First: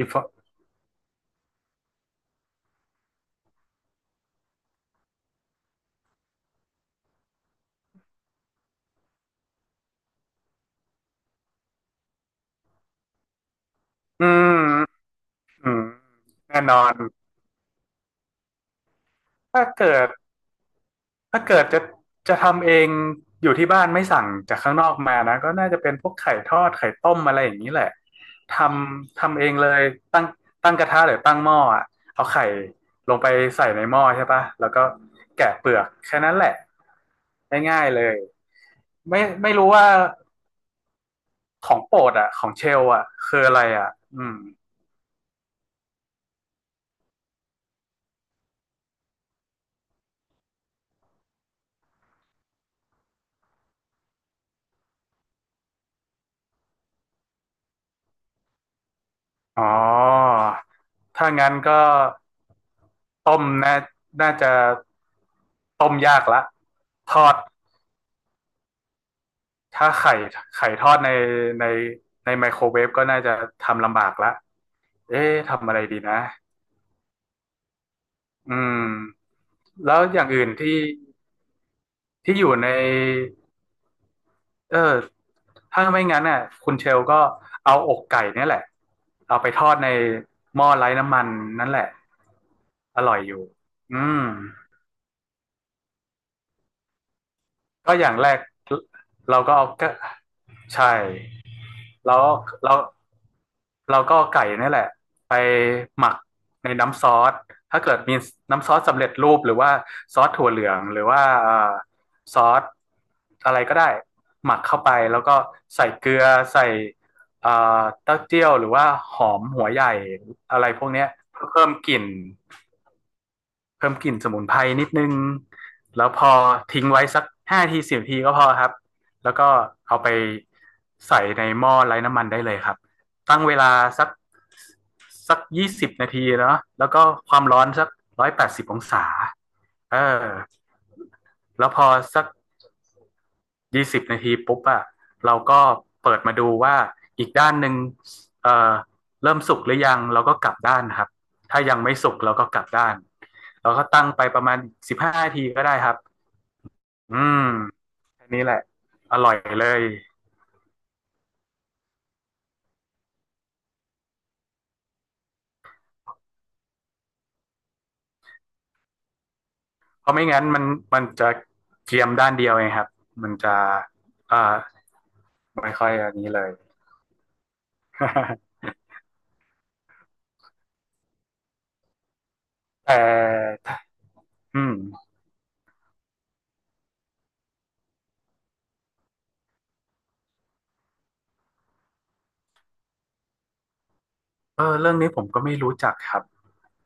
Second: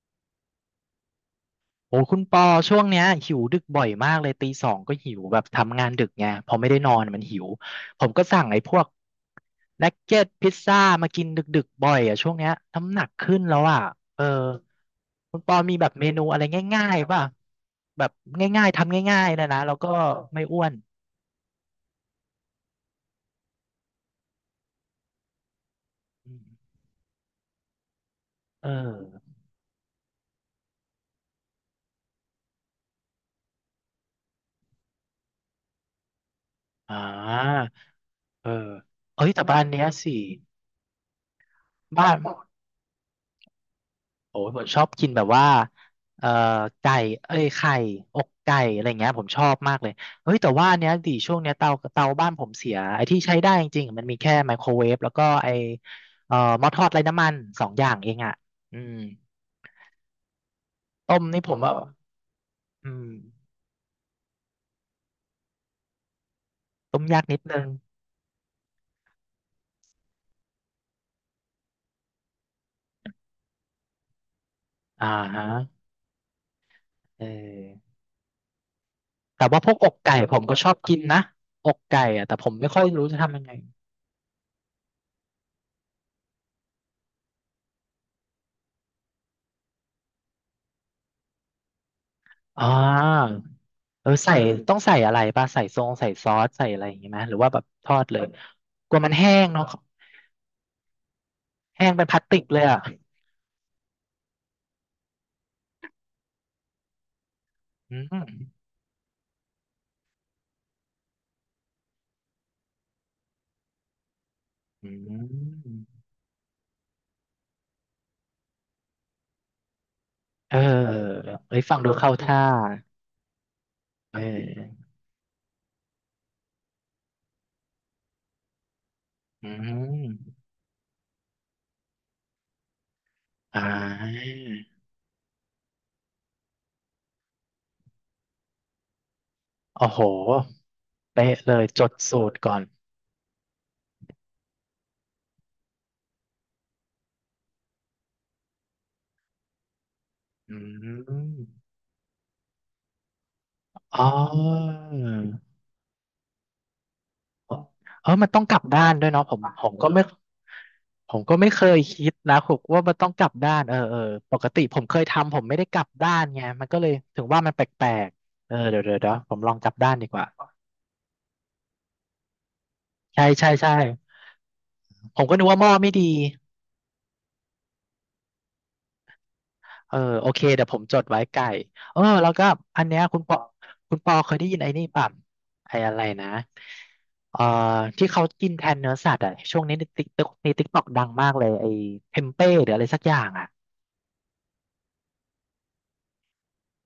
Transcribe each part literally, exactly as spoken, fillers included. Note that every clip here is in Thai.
อีฟโอ้คุณปอช่วงเนี้ยหิวดึกบ่อยมากเลยตีสองก็หิวแบบทำงานดึกไงพอไม่ได้นอนมันหิวผมก็สั่งไอ้พวกนักเก็ตพิซซ่ามากินดึกๆบ่อยอ่ะช่วงเนี้ยน้ำหนักขึ้นแล้วอ่ะเอออืมคุณปออืมีมแบบเมนูอะไรแน่นอง่าน ยๆป่ะแบบง่ายๆทำง่ายๆนะนะถ้าแล้วก็เกิดไม่อ้วนถ้าเกิดจะจะทำเอง อยู่ที่บ้านไม่สั่งจากข้างนอกมานะ ก็น่าจะเป็นพวกอืไข่ทอมด ไข่ต้มอะไรอย่างนี้แหละทเอำอทำเองเลยตั้งตั้งกระทะหรือตั้งหม้ออะเอาไข่ลงไปใส่ในหม้อใช่ปะ แล้วก็แกะเปลือก แค่นั้นแหละอ่าง่ายๆเลยเออไม่เอ้ยแต่ไม่บ้านรู้เนี้ยว่า สิของโปรบ้าดน อ่ะของเชลอ่ะคืออะไรอ่ะอืโอ้ม ยผมชอบกินแบบว่าเอ่อไก่เอ้ยไข่อกไก่อะไรเงี้ยผมชอบมากเลยเฮ้ยแต่ว่าอันเนี้ยดิช่วงเนี้ยเตาเตาบ้านผมเสียไอ้ที่ใช้ได้จริงๆมันมีแค่ไมโครเวฟแล้วก็ไอ้เอ่อหม้อทอดไร้น้ำมันสองอย่างเองอ่ะอืมอ๋อ ต้มถ้านี่ผงั้อนมว่าก็อืมต้มน่าน่าจะต้มยากละต้มทยากอดนิดนึงถ้าไข่ไข่ทอดในในในไมโครเวฟก็น่าจะทำลำบากละอ่าเอ๊ะฮะทำอะไรดีนะเอออืมแต่ว่าพวกอกแล้วไก่อย่างผมอื่นก็ชอบที่กินนะอกไก่อะแต่ที่อผยู่มไม่ในค่อยรู้จะทำยังไงเออถ้าไม่งั้นน่ะคุณเชลก็เอาอกไก่เนี่ยแหละเอาไปทอดในหม้อไร้น้ำมันนั่นแหละอ่า อร่อยอยู่อืเออม ใส่ต้องใส่อะไรป่ะใส่ทรงใส่ซอสใส่อะไรอย่างงี้ไหมหรือว่าแบบทก็ออดย่างเลยแรกกลัวมันแห้เรางก็เนาะเอาก็ใช่แห้งเป็นพเราลาสติกเลยเราอ่ะเราก็เอาไก่นี่แหละไปหมักในน้ำซอส ถ้าเกิอืดมีมน้ำซอสสำเร็จรูปหรือว่าซอสถั่วเหลืองหรือว่าเอ่อซอสอะไรก็ได้หมักเข้าอืไปแล้วก็ใส่มเกลือใส่เอ่อเต้าเจี้ยวหรือว่าหอมหัวใหญ่เอออะไรพวกเนี้ยเพื่อเอ้ยเพิ่มฟังดูกลิ่น เข้าท่าเพิ่มกลิ่นเอสมุนไพรนิอดนึง แล้วพอทิ้งไว้สักห้าทีสิบทีก็พอครับ แล้วอืก็เอามไปใส่ในหม้อไร้น้ำมันได้เลยครับ ตั้งเวอ่าลาสักสักยี่สิบนาทีเนาะแล้วก็ความร้อนสักร้อยแปดสิบองศาโอ้เอโหอเป๊ะเลยแล้วพจอดสัสูก ตรก่อนยี่สิบนาทีปุ๊บอะเราก็เปิดมาดูว่าอีกด้านหนึ่งเอ่อเริ่มสุกหรือยังเราก็กลัอืบด้านครับมถ้ายังไม่สุกเราก็กลับด้านเราก็อ๋ตั้งอ ไปประมาณสิบห้านาทีก็ได้ครับอืมเออแค่มันต้นี้องแหกละลับด้านด้วยอเนาะร่ผอยมเลผมยก็ไม่ผมก็ไม่เคยคิดนะผมว่ามันต้องกลับด้านเออเออปกติผมเคยทำผมไม่ได้กลับด้านไงมันก็เลยถึงว่ามันแปลกๆเออเดี๋ยวเดี๋ยวเดี๋ยวผมลองกลับด้านเพดีราะกไม่ว่างั้นมันมันจะเจียมด้านเดียวเองครับใช่มันใช่จะใช่อ่อผมก็นึกว่าหม้อไม่ค่อไม่ยดีอันนี้เลย เออโอเคเดี๋ยวผมจดไว้ไก่เออแล้วก็อั นแต่เนี้ยคุณปอคุณปอเคยได้ยิอืนไอ้ม นี่ป่ะไอ้อะไรนะเอ่อที่เขากินแทนเนื้อสัตว์อ่ะช่วงนี้ในติ๊กต็อกในติ๊กต็อกดังมากเลยไอ้เทมเป้หรืออะไรสักอย่างอ่ะ เออเรื่องนี้ผมก็ไม่รู้จักครับ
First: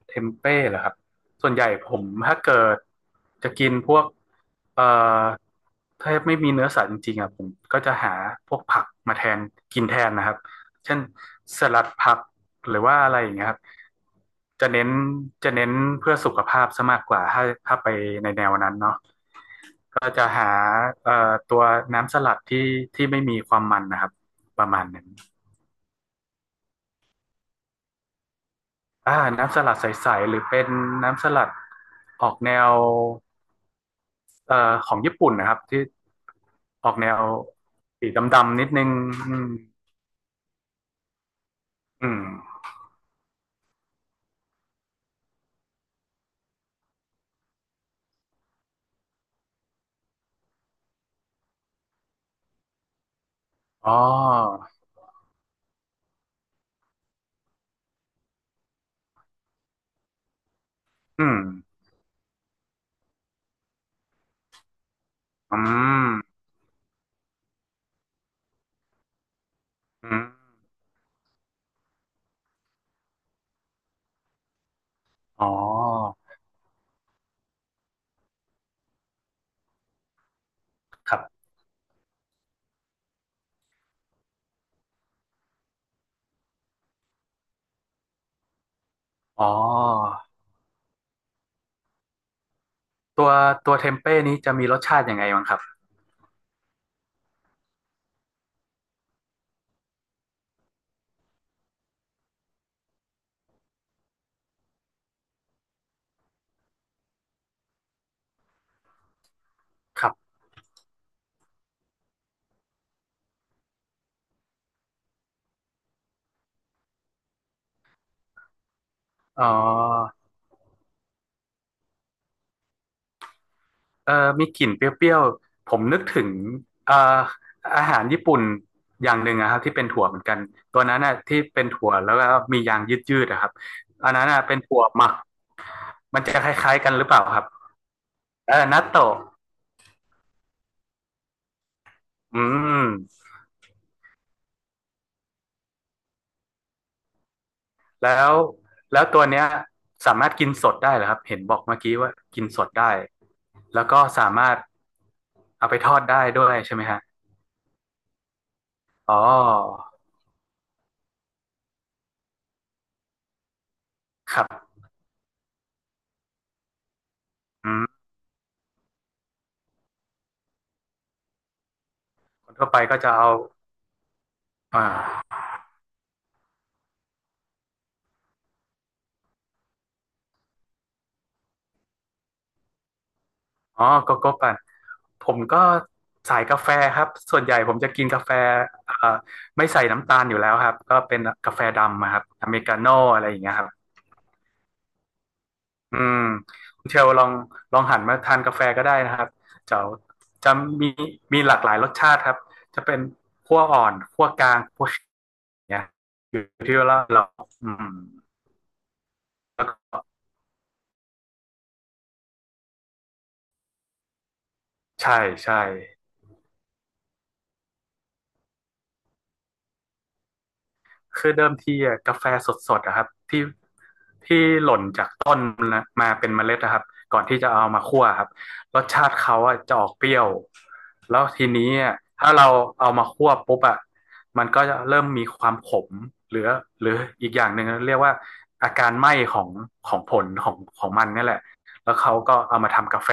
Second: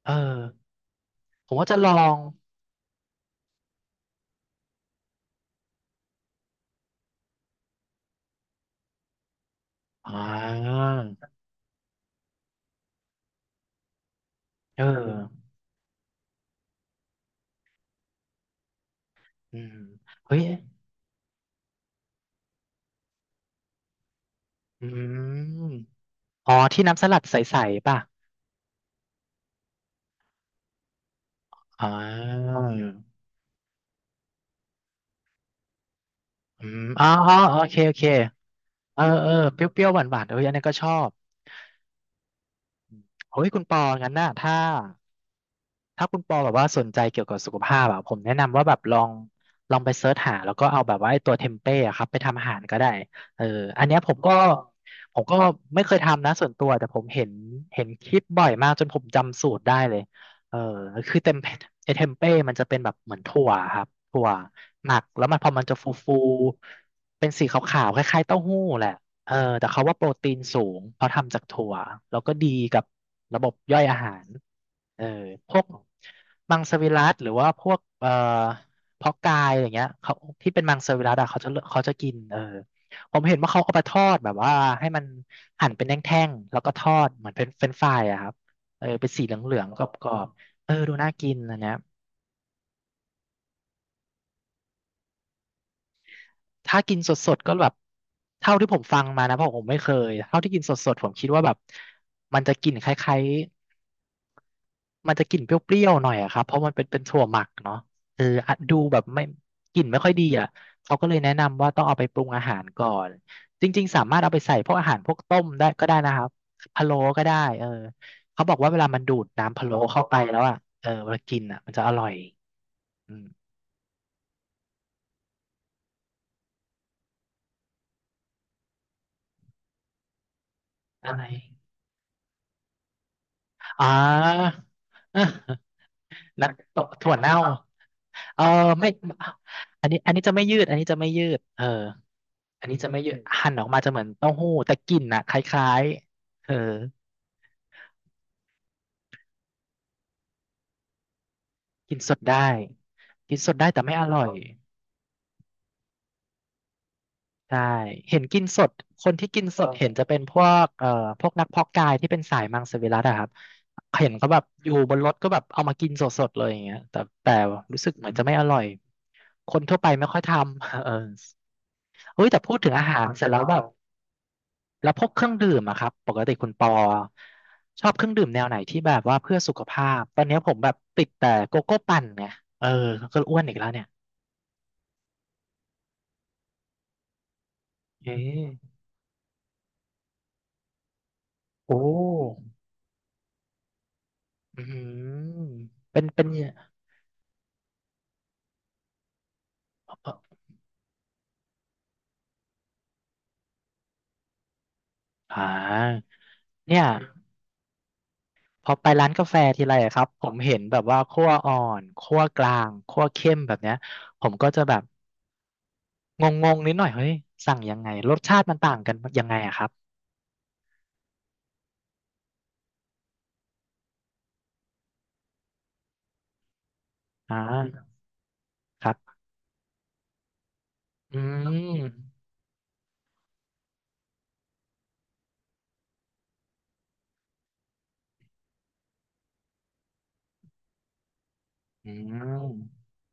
เออเทมเป้เหรอครับส่ผวนมใหว่าญ่จะลผอมง ถ้าเกิดจะกินพวกเอ่อถ้าไม่มีเนื้อสัตว์จริงๆอ่ะผมก็จะหาพวกผักมาแทนกินแทนอ่นะครับาเช่นสลัดผักหรือว่าอะไรอย่างเงี้ยครับจะเอเน้นอจะเน้นเพื่อสุขภาพซะมากกว่าถ้าถ้าไปในแนวนั้นเนาะอืมก็จะเฮ้ยหาเอ่อตัวน้ำสลัดที่ที่ไม่มีความมันนะครับประมาอืณนั้น มอ๋อที่น้ำสลัดใสๆป่ะ อ่าน้ำสลัดใสๆหรือเป็นน้ำสลัดอ่ออกแนาวเอ่อของญี่ปุ่นนะครับที่อืมออกอ๋อแนวอ๋อโอเคโอเคสีดำๆนิดนึงเออเอออืมเปรี้ยวๆหวานๆเอออันนี้ก็ชอบอืมเฮ้ย คุณปองั้นน่ะถ้า ถ้าคุณปอแบบว่าสนใจเกี่ยวกับสุขภาพอะผมแนะนำว่าแบบลองลองไปเซิร์ชหาแล้วก็เอาแบบว่าไอ้ตัวเทมเป้อะครับไปทำอาหารก็ได้เอออันอ๋อเนี้ยผมก็ผมก็ไม่เคยทำนะส่วนตัวแต่ผมเห็นเห็นคลิปบ่อยมากจนผมจำสูตรได้เลยเออคืออืเต็มมไอ้เทมเป้มันจะเป็นแบบเหมือนถั่วครับถั่วหมักแล้วมันพออืมันจะฟูฟูมเป็นสีขาวๆคล้ายๆเต้าหู้แหละเออแต่เขาว่าโปรอืมตีนสูงเพราะทำจากถั่วแล้วก็ดีกับระบบย่อยอาหาร เอออ๋อพวกมังสวิรัติหรือว่าพวกเอ่อเพาะกายอย่างเงี้ยเขาที่เป็นมังสวิครัติรัอะเขาบจะเขาจะกินเออผมเห็นว่าเขาเอาไปทอดแบบว่าให้มันหั่นเป็นแท่งๆแล้วก็ทอดเหมือนเป็นเฟรนช์ฟรายอะครับเออเป็นสีเหอ๋ลืองๆกรออบๆเออดูน่ากินอันเนี้ยตัวตัวเทมเป้นี้จะมีรสชาติยังไงบ้างครับถ้ากินสดๆก็แบบเท่าที่ผมฟังมานะเพราะผมไม่เคยเท่าที่กินสดๆผมคิดว่าแบบมันจะกลิ่นคล้ายๆ มันจะกลิ่นเปรี้ยวๆหน่อยอะครับเพราะมันเป็นเป็นถั่วหมักเนาะเอออะดูแบบไม่กลิ่นไม่คค่อรัยดีบอ่ะเขาก็เลยแนะนำว่าต้องเอาไปปรุงอาหารก่อนจริงๆสามารถเอาไปใส่พวกอาหารพวกต้มได้ก็ได้นะครับพะโล้ก็ได้เออเขาบอกว่าเวลามันดูดอ๋อ น้ำพะโล้เข้าไปแล้วอ่ะเออเวลากินอ่ะมันจะอร่อยอืมเออมีกลิ่นเปรี้ยวๆ ผมนึกถึงเอ่ออาหารญี่ปุ่นอย่างหนึ่งนะครับที่เป็นถั่วเหมือนกันตัวนั้นอะน่ะไรที่เป็นถั่วแล้วก็มียางยืดๆนะครับอ่อันนั้นน่ะา เป็นถั่วหมักมันจะ นัคกล้าตยๆกันหรือถั่เปวล่าเน่าครับเออเออนัตไม่โตะอันนี้อันนี้จะไม่ยืดอันนี้จะไม่ยืดเออ อือันนี้จะไม่เยอะมหั่นออกมาจะเหมือนเต้าหู้แต่กลิ่นน่ะคล้ายๆเออแล้วแล้วตัวเนี้ยสามารถกินสดได้เหรอครับเห็นบอกเมื่อกิกี้นสว่าดได้กินสดได้กินสดได้แต่แล้วไม่ก็อร่อสายมารถเอาไปทอดได้ด้วยใช่ไหมฮะใช่เห็นกินสดคอ๋นอที่กินสดเห็นจะเป็นพวกเอ่อพวกนักเพาะกายที่เป็นสายมังสวิรัติอะครับเห็นเขาคแบบรัอยู่บบนรถก็แบบเอามากินสดๆเลยอย่างเงี้ยแต่แต่อืรู้สึกมเหมือนจะไม่อร่อยคนทั่วไปไม่ค่อยทำ เออเฮ้ยแต่คพูนดทั่ถึวงไปอาก็หารจะเสร็จเอาแล้วแบบ อ่แล้วพวกเครื่องา ดื่มอะครับปกติคุณปอชอบเครื่องดื่มแนวไหนที่แบบว่าเพื่อสุขภาพตอนเนี้ยผมแบบติดแต่โกโก้ปั่นไงเออก็อ้วนอีกแล้วเนี่อ๋อยโกโก้ปั่นผมก็สายกาแฟครับ ส่วนใหญ่ผมจะกินเอ๊กาแฟะเอ่อไม่ใส่น้ำตาลอยู่แล้วครับ ก็เป็นกาแฟโอ้ดำอะครับอเมริกาโน่อะไรอย่างเงี้ยครับ อืมอืเป็นม เป็นคุณเชลลองลองหันมาทานกาแฟก็ได้นะครับ จะเอ่อจะมีมีหลากหลายรสชาติครับ จะเป็นคั่วอ่อนคั่วกลางคั่วอ่เนี้ยาอยู่ที่เนี่ยว่าเราอืมพอไปร้านกาแฟทีแล้วกไรอะ็ครับผมเห็นแบบว่าคั่วอ่อนคั่วกลางคั่วเข้มแบบเนี้ยผมก็จะแบบใช่ใช่ งงๆนิดหน่อยเฮ้ยสั่งยังไงรสชาติมันต่างกันยังไงอะครับคือเดิมทีอะกาแฟสดๆอะครับที่ที่หล่นจากต้นนะมาเป็นเมล็ดนะครับก่อนอ่ที่จะเอามาาคั่วครับรคสชารัติบเขาอะจะออกเปรี้ยวอืแล้วทีนี้มอะถ้าเราเอามาคั่วปุ๊บอะมันก็จะเริ่มมีความขมหรือหรืออีกอย่างหนึ่งเรียกว่าอาการไหม้ของของผลของของมันนี่แหละอืแล้วเขาก็เอามาม ทำกาแฟ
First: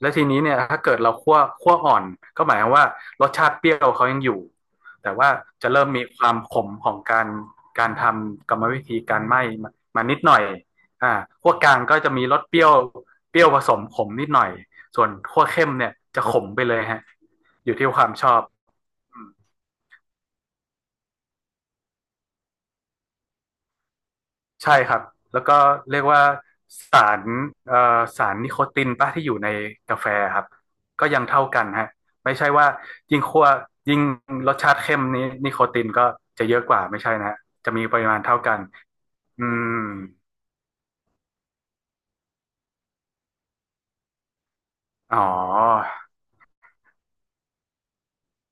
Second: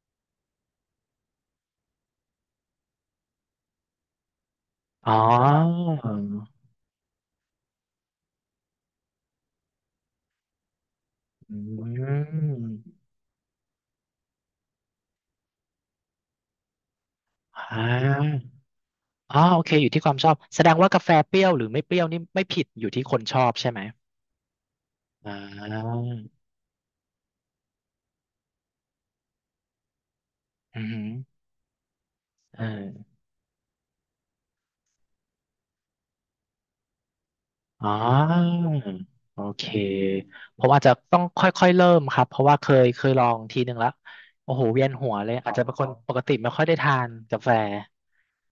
แล้วทีนี้เนี่ยถ้าเกิดเราคั่วคั่วอ่อนก็หมายความว่ารสชาติเปรี้ยวเขายังอยู่ อ๋แต่อว่าจะเริ่มมีความขมของการการทำกรรมวิธีการไหม้มานิดหน่อยอ่าขั้อืวกลางก็จะมีรสเปมรี้ยวเปรี้ยวผสมขมนิดหน่อยส่วนขั้วเข้มเนี่ยจะขมไปเลยฮะอยู่อ่ที่ความชอบาอ๋อโอเคอยู่ที่ความชอบแสดงว่ากาแฟเปรี้ยวหรือไม่เปรี้ยวนี่ไม่ผิดอยู่ที่คนชอบใช่ไหมใช่ครับอ่แล้วก็เรียกาว่าสารเอ่อสารนิโคตินปะที่อยู่ในกาแฟครับอืก็มยังเท่ากันฮะไม่ใช่เว่าออยิ่งขั้วยิ่งรสชาติเข้มนี้นิโคตินก็จะเยอะกว่าไม่ใช่นะฮะจะมีอ๋ปริมาณเท่ากัอนโออืเค ม ผมอาจจะต้องค่อยๆเริ่มครับ เพราะว่าเคยเคยลองทีหนึ่งแล้วโอ้โหเวียนหัวอ๋อเลยอาจจะเป็นคนปกติไม่ค่อยได้ทานกาแฟ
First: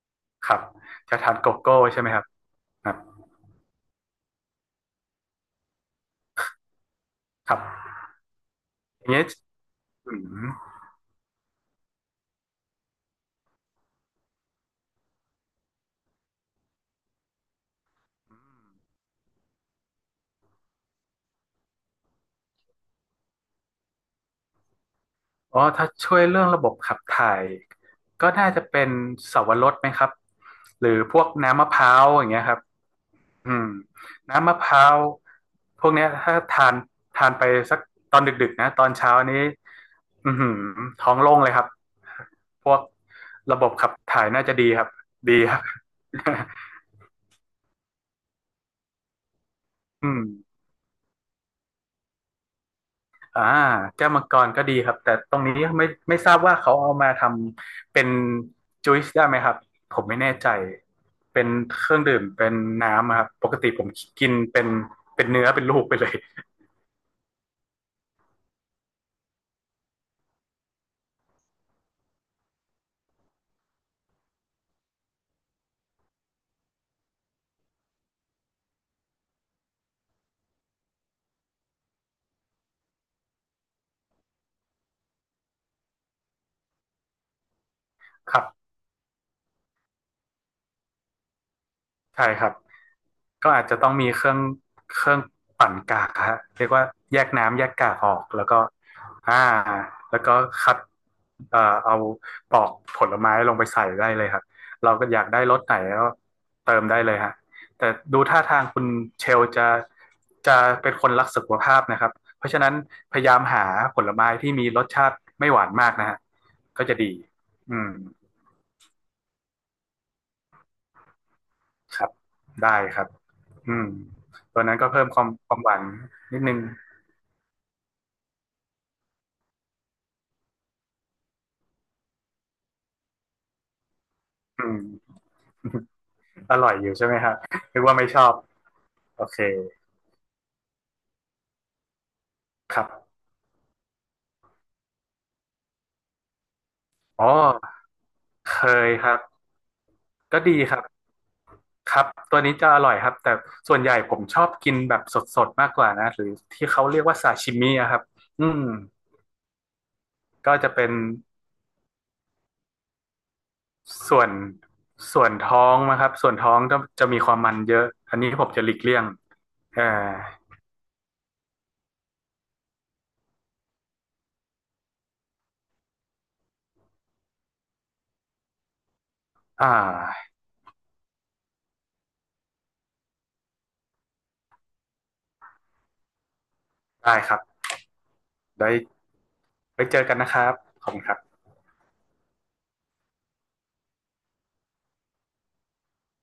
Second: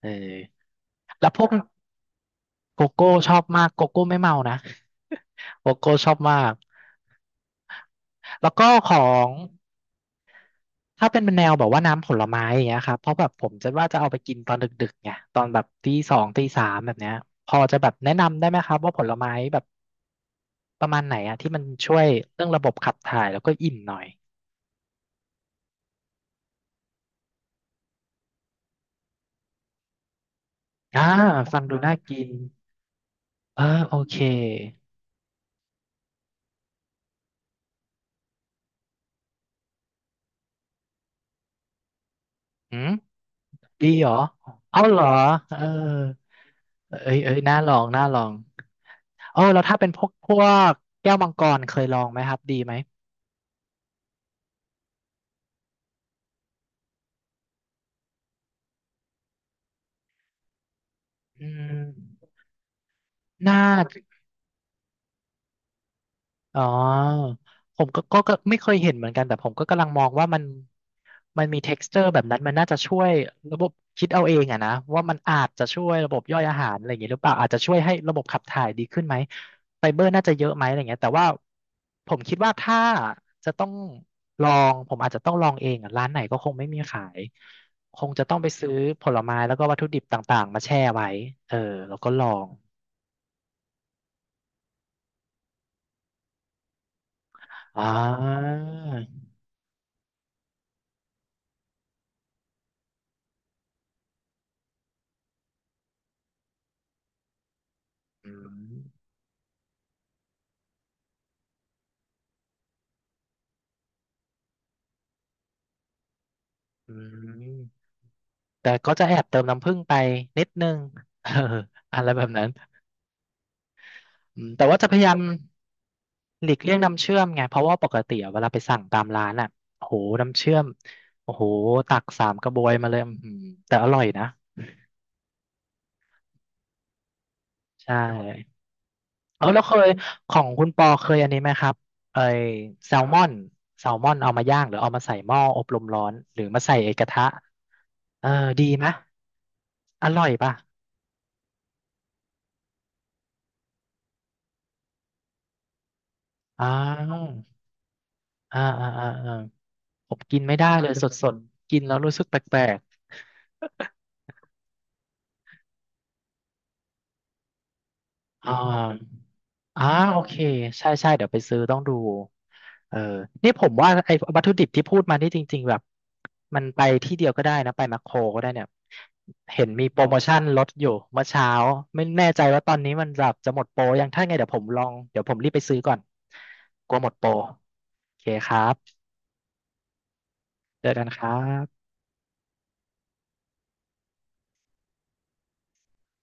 เอครับอจะแล้วทานพวโกกโก้ใช่ไหมครับโกครับโก้ชอบมากโกโก้ไม่เมานะ โกโก้ชอบมากครับแล้วก็ขออย่างเงี้ยง อืมถ้าเป็นแนวแบบว่าน้ำผลไม้อย่างเงี้ยครับเพราะแบบผมจะว่าจะเอาไปกินตอนดึกๆไงตอนแบบตีสองตีสามแบบเนี้ยพอจะแบบแนะนำได้ไหมครับว่าผลไม้แบบประมาณไหนอะที่มันช่วยเรื่องระบบขับถ่ายแล้วก็อิ่มหน่อยอ๋อถ้าช่วยเรื่องระบบขับถ่ายก็น่าจะเป็นสาวรสไหมครับหรืออ่าพวกฟัน้ำงมะดูพร้าน่าวกิอย่านงเงี้ยครับอืเออมโอเคน้ำมะพร้าวพวกเนี้ยถ้าทานทานไปสักตอนดึกๆนะตอนเช้านี้อือหือท้องโล่งเลยครับพวหืกมระบบดีขับเหรอถ่ายน่าจะดีเอาครับเหรอดีคเออรับ เอ้ยเอ้ยน่าลองน่าลองเออแล้วถ้าเป็นพวอืกม พวกแก้วมังกรเคยลองไหมครับดีไหมอ่าแก้วมังกรก็ดีครับแต่ตรงนี้ไม่ไม่ทราบว่าเขาเอามาทำเป็นจูซได้ไหมครับผมไม่แน่ใจเป็อืนมเครื่องดื่มเป็นน้ำอะครับปน่า กติผมกินเป็นเป็นเนื้อเป็นลูกไปเลยอ๋อผมก็ก็ก็ไม่เคยเห็นเหมือนกันแต่ผมก็กำลังมองว่ามันมันมี texture แบบนั้นมันน่าจะช่วยระบบคิดเอาเองอะนะว่ามันอาจจะช่วยระบบย่อยอาหารอะไรอย่างงี้หรือเปล่าอาจจะช่วยให้ระบบขับถ่ายดีขึ้นไหมไฟเบอร์น่าจะเยอะไหมอะไรเงี้ยแต่ว่าผมคิดว่าถ้าจะต้องลองผมอาจจะต้องลองเองอะร้านไหนก็คงไม่มีขายคงจะต้คองรัไปบ ซื้อผลไม้แล้วก็วัตถุดิบต่างๆมาแช่ไว้เออแล้วก็ลใช่อคงรับก็อาจจะต้องมีเครื่องเครื่องปั่นกากฮะเรียกว่าแยกน้ำแยกอ่กากออกแล้วาก็อ่าแล้วก็คัดเอ่อเอาปอกผลไม้ลงไปใส่ได้เลยครับเราก็อยากได้รสไหนก็เติมได้เลยฮะแต่ดูอืท่าทางมคุณเชลจะจะเป็นคนรักสุขภาพนะครับเพราะฉะนั้นพยายามหาผลไม้ที่มีรสชาติไม่หวานมากนะฮะก็อืจะดีม อืมแต่ก็จะแอบเติมน้ำผึ้งไปนิดนึง เออคอะรัไรบแบบนั้นได้ครับ อืมอืมตัแต่วนั้ว่านจะก็พเพิ่ยามยาคมวามความหวานนิดหลีนึงกเลี่ยงน้ำเชื่อมไงเพราะว่าปกติอะเวลาไปสั่งตามร้านอ่ะโอ้โหน้ำเชื่อมโอ้โหตักสามกระบวยมาเลยอื้อหือแต่อร่อยนะอืม อร่อยอยู่ใช่ไหมครับนึกใชว่าไม่ชอบ ่โอเคเออแล้วเคยของคุณปอเคยอันนี้ไหมครับไอครัแซลมบอนแซลมอนเอามาย่างหรือเอามาใส่หม้ออบลมร้อนหรือมาใส่ไอกระทะอ๋อเออเคดีไหมยครับอร่อยก็ป่ะดีครับครับ ตัวนี้จะอร่อยครับแต่ส่วนใหญ่ผมชอบกินแบบสดๆมากกว่านะหรืออ้าที่เขาเรียกวว่าซาชิมิอะครับอือ่ามอ่าอ่า ผมกินก็ไม่ได้จะเลเป็นย สดๆกินแล้วรู้สึกแปลกส่วนส่วนท้องนะครับส่วนท้องจะจะมีความมันเยอะ อันนี้ผๆมอ่าจะหลีกเลี่ยงเอ่อ่าอโอเคใช่ใช่เดี๋ยวไปซื้อต้องดูเออนี่ผมว่าไอ้วัตถุดิบที่พูดมานี่จริงๆแบบมันไปที่เดียวก็ได้นะไปแมคโครก็ได้เนี่ยเห็อ่นมีโปรโมาชั่นลดอยู่เมื่อเช้าไม่แน่ใจว่าตอนนี้มันแบบจะหมดโปรยังถ้าไงเดี๋ยวผมลองเดี๋ยวผมรีบไปซื้อก่อนกลัวหมได้ดโปรครับโอเคครัได้บไว้เจอกันนะครับเจขออบคุกัณนครัครับบ